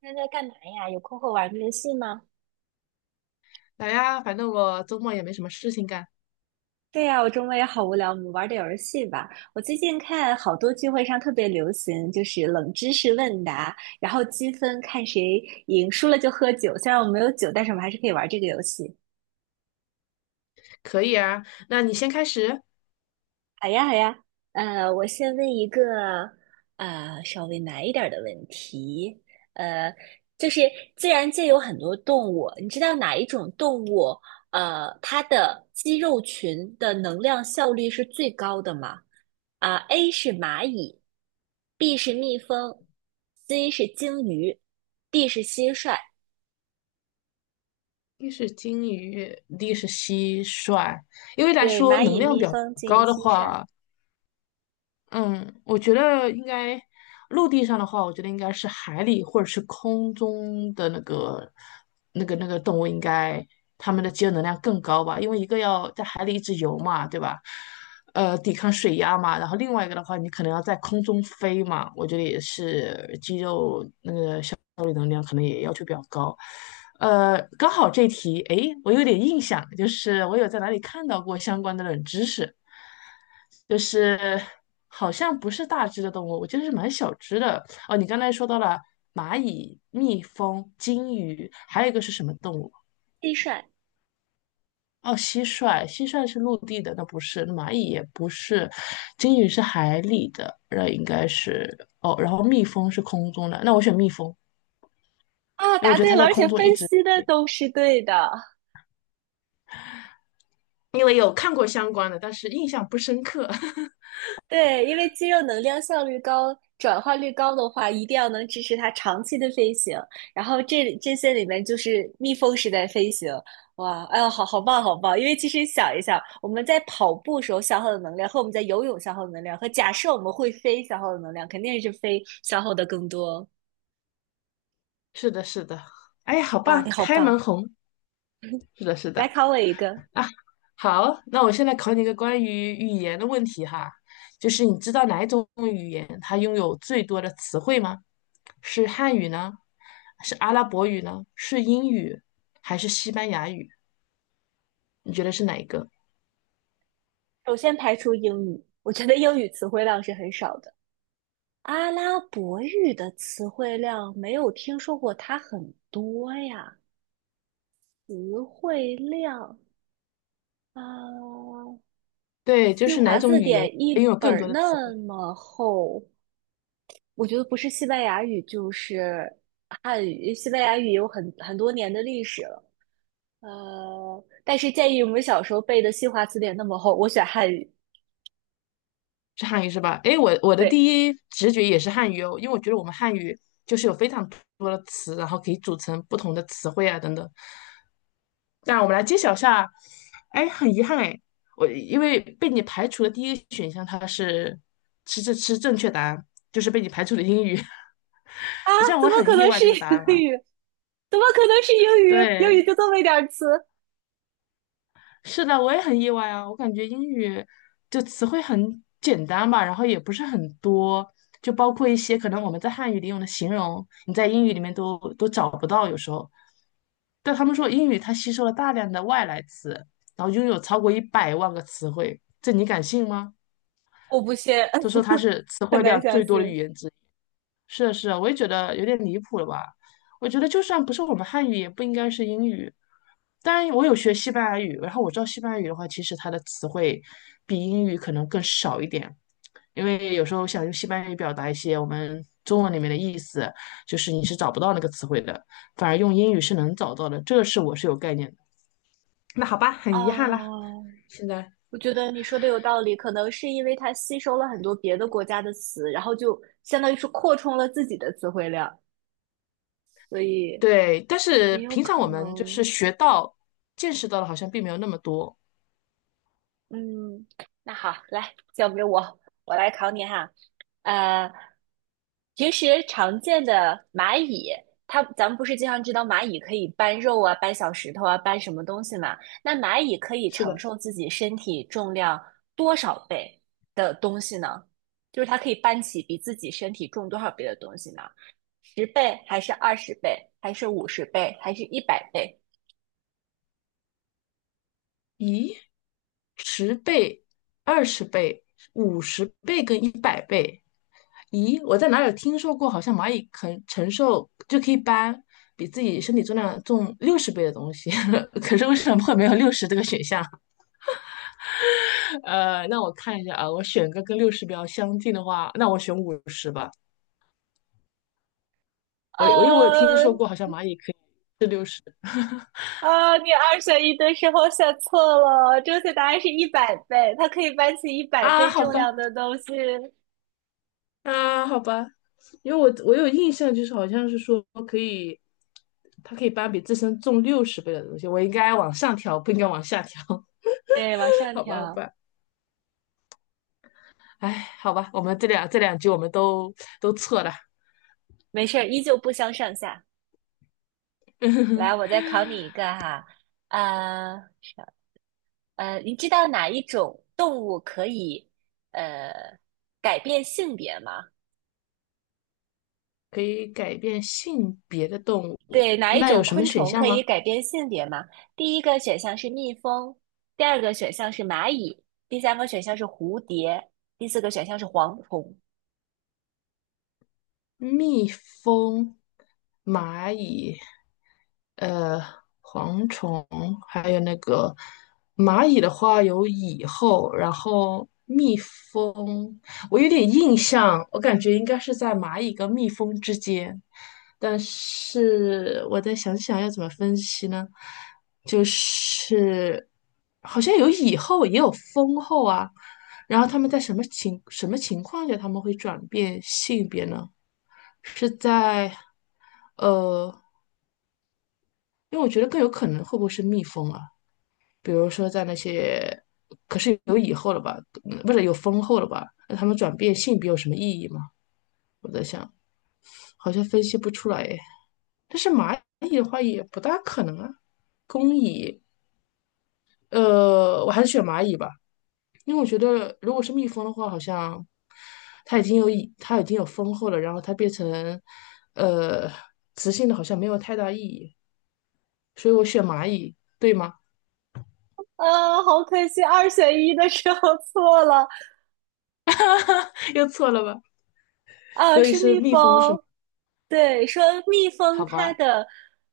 现在在干嘛呀？有空会玩个游戏吗？来呀，反正我周末也没什么事情干，对呀，我周末也好无聊，我们玩点游戏吧。我最近看好多聚会上特别流行，就是冷知识问答，然后积分看谁赢，输了就喝酒。虽然我没有酒，但是我们还是可以玩这个游戏。可以啊。那你先开始。好呀，好呀，我先问一个稍微难一点儿的问题，呃，就是自然界有很多动物，你知道哪一种动物它的肌肉群的能量效率是最高的吗？啊，A 是蚂蚁，B 是蜜蜂，C 是鲸鱼，D 是蟋蟀。一是金鱼，一是蟋蟀。因为来对，说蚂能蚁、量蜜比较蜂、鲸鱼、高的蟋蟀，话，嗯，我觉得应该陆地上的话，我觉得应该是海里或者是空中的那个动物，应该它们的肌肉能量更高吧？因为一个要在海里一直游嘛，对吧？抵抗水压嘛，然后另外一个的话，你可能要在空中飞嘛，我觉得也是肌肉效率能量可能也要求比较高。刚好这题，诶，我有点印象，就是我有在哪里看到过相关的冷知识，就是好像不是大只的动物，我记得是蛮小只的。哦，你刚才说到了蚂蚁、蜜蜂、金鱼，还有一个是什么动物？蟋蟀。哦，蟋蟀，蟋蟀是陆地的，那不是，那蚂蚁也不是，金鱼是海里的，那应该是哦，然后蜜蜂是空中的，那我选蜜蜂，啊，因为我答觉得对它了，在而空且中一分直析的都是对的。因为有看过相关的，但是印象不深刻。对，因为肌肉能量效率高、转化率高的话，一定要能支持它长期的飞行。然后这些里面就是蜜蜂式在飞行，哇，哎呦，好好棒，好棒！因为其实想一想，我们在跑步时候消耗的能量和我们在游泳消耗的能量，和假设我们会飞消耗的能量，肯定是飞消耗的更多。是的，是的，哎，好哇，你棒，好开门棒！红。是的，是来的考我一个，啊，好，那我现在考你一个关于语言的问题哈，就是你知道哪一种语言它拥有最多的词汇吗？是汉语呢？是阿拉伯语呢？是英语还是西班牙语？你觉得是哪一个？首先排除英语，我觉得英语词汇量是很少的。阿拉伯语的词汇量没有听说过它很多呀，词汇量啊，对，就新是哪华种字语言典拥一有本更儿多的词那汇？么厚，我觉得不是西班牙语就是汉语，西班牙语有很多年的历史了，但是建议我们小时候背的新华词典那么厚，我选汉语，是汉语是吧？诶，我的对第一直觉也是汉语哦，因为我觉得我们汉语就是有非常多的词，然后可以组成不同的词汇啊等等。那我们来揭晓一下，哎，很遗憾哎，我因为被你排除的第一个选项它是是这是正确答案，就是被你排除的英语，啊，虽然怎我么很可意能外是这个答案英啊，语？怎么可能是英语？英对，语就这么一点儿词，是的，我也很意外啊！我感觉英语就词汇很简单吧，然后也不是很多，就包括一些可能我们在汉语里用的形容，你在英语里面都找不到，有时候。但他们说英语它吸收了大量的外来词，然后拥有超过100万个词汇，这你敢信吗？我不信。他 说它是词 很汇难量相最多的语信。言之一。是的，是的，我也觉得有点离谱了吧？我觉得就算不是我们汉语，也不应该是英语。当然，我有学西班牙语，然后我知道西班牙语的话，其实它的词汇比英语可能更少一点，因为有时候想用西班牙语表达一些我们中文里面的意思，就是你是找不到那个词汇的，反而用英语是能找到的，这个是我是有概念的。那好吧，很遗憾啦，啊，现在我觉得你说的有道理，可能是因为它吸收了很多别的国家的词，然后就相当于是扩充了自己的词汇量，所以对，但是也有平常可我们就是能。学到、见识到的，好像并没有那么多。嗯，那好，来，交给我，我来考你哈。呃，平时常见的蚂蚁，它咱们不是经常知道蚂蚁可以搬肉啊、搬小石头啊、搬什么东西嘛？那蚂蚁可以是承的。受自己身体重量多少倍的东西呢？就是它可以搬起比自己身体重多少倍的东西呢？十倍，还是二十倍，还是五十倍，还是一百倍？咦，十倍、20倍、50倍跟100倍，咦，我在哪里听说过？好像蚂蚁肯承受就可以搬比自己身体重量重六十倍的东西，可是为什么会没有60这个选项？那我看一下啊，我选个跟六十比较相近的话，那我选五十吧。我因为我有听呃，说过，好像蚂蚁可以是啊，你二选一的时候选错了，正确答案是一百倍，它可以搬起一百啊，倍好重吧。量的东西。啊，好吧，因为我有印象，就是好像是说可以，它可以搬比自身重六十倍的东西，我应该往上调，不应该往下调，对，往 上好吧，好调，吧，哎，好吧，我们这两句我们都错了，没事儿，依旧不相上下。来，我 再考你一个哈，啊，是你知道哪一种动物可以呃改变性别吗？可以改变性别的动物，对，哪一那有种什么昆选虫项可以吗？改变性别吗？第一个选项是蜜蜂，第二个选项是蚂蚁，第三个选项是蝴蝶，第四个选项是蝗虫。蜜蜂、蚂蚁、呃，蝗虫，还有那个蚂蚁的话有蚁后，然后蜜蜂，我有点印象，我感觉应该是在蚂蚁跟蜜蜂之间，但是我再想想要怎么分析呢？就是好像有蚁后，也有蜂后啊，然后他们在什么情况下他们会转变性别呢？是在。呃，因为我觉得更有可能会不会是蜜蜂啊？比如说在那些，可是有蚁后了吧？不是有蜂后了吧？那他们转变性别有什么意义吗？我在想，好像分析不出来诶。但是蚂蚁的话也不大可能啊，工蚁，我还是选蚂蚁吧，因为我觉得如果是蜜蜂的话，好像它已经有蚁，它已经有蜂后了，然后它变成呃雌性的，好像没有太大意义。所以我选蚂蚁，对吗？啊，好可惜，二选一的时候 错了 又错了吧？啊，所以是是蜜蜜蜂是吗？蜂。对，说蜜蜂好它吧，的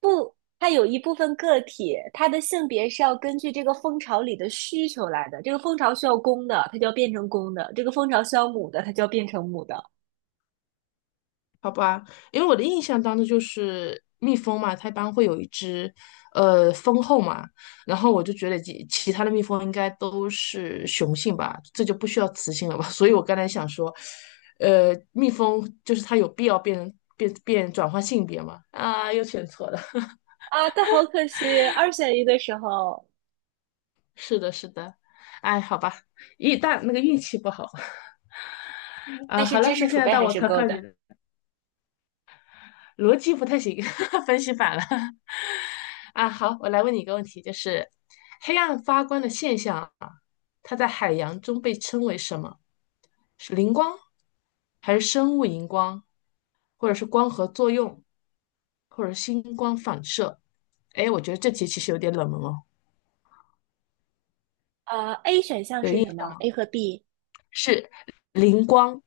不，它有一部分个体，它的性别是要根据这个蜂巢里的需求来的。这个蜂巢需要公的，它就要变成公的；这个蜂巢需要母的，它就要变成母的。好吧，因为我的印象当中就是蜜蜂嘛，它一般会有一只蜂后嘛，然后我就觉得其他的蜜蜂应该都是雄性吧，这就不需要雌性了吧？所以我刚才想说，蜜蜂就是它有必要变变变转换性别吗？啊，又选错了。啊，但好可惜，二选一的时候，是的，是的。哎，好吧，一大那个运气不好 啊。但是好知了，识那现储在备到还我是考够考你的。了。逻辑不太行，分析反了。啊，好，我来问你一个问题，就是黑暗发光的现象啊，它在海洋中被称为什么？是磷光，还是生物荧光，或者是光合作用，或者是星光反射？哎，我觉得这题其实有点冷门哦，啊。A 选项有是印什象么吗？？A 和 B。是磷光，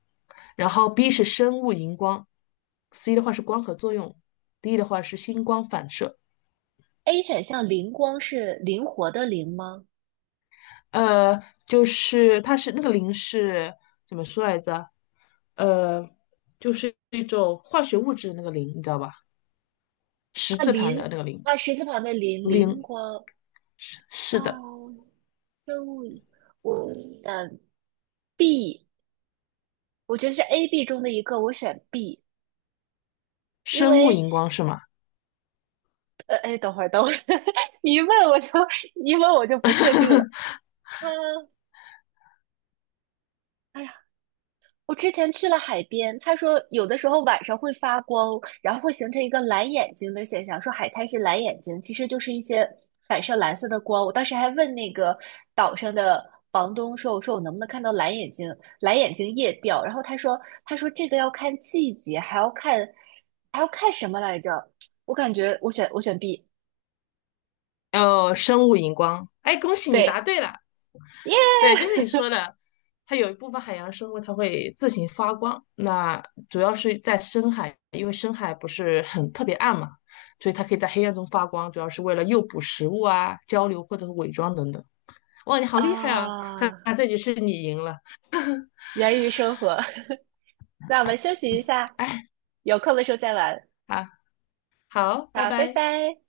然后 B 是生物荧光，C 的话是光合作用，D 的话是星光反射。A 选项灵光是灵活的灵吗？呃，就是它是那个磷是怎么说来着？呃，就是一种化学物质的那个磷，你知道吧？十啊，字盘林的那个磷，啊，十字旁的林，灵磷光，是啊，是的，生物，我B，我觉得是 A、B 中的一个，我选 B，因生物为荧光是吗？哎，等会儿，等会儿，你一问我就不确定了。嗯，哎呀，我之前去了海边，他说有的时候晚上会发光，然后会形成一个蓝眼睛的现象，说海滩是蓝眼睛，其实就是一些反射蓝色的光。我当时还问那个岛上的房东说："我说我能不能看到蓝眼睛？蓝眼睛夜钓？"然后他说："他说这个要看季节，还要看什么来着？"我感觉我选 B，哦，生物荧光，哎，恭喜你答对，对了。耶对，就是你说的，它有一部分海洋生物它会自行发光，那主要是在深海，因为深海不是很特别暗嘛，所以它可以在黑暗中发光，主要是为了诱捕食物啊、交流或者是伪装等等。哇，你好厉害啊！哈哈，啊，这局是你赢了。源于生活。那我们休息一下，哎，有空的时候再玩。好，好，拜好，拜拜。拜。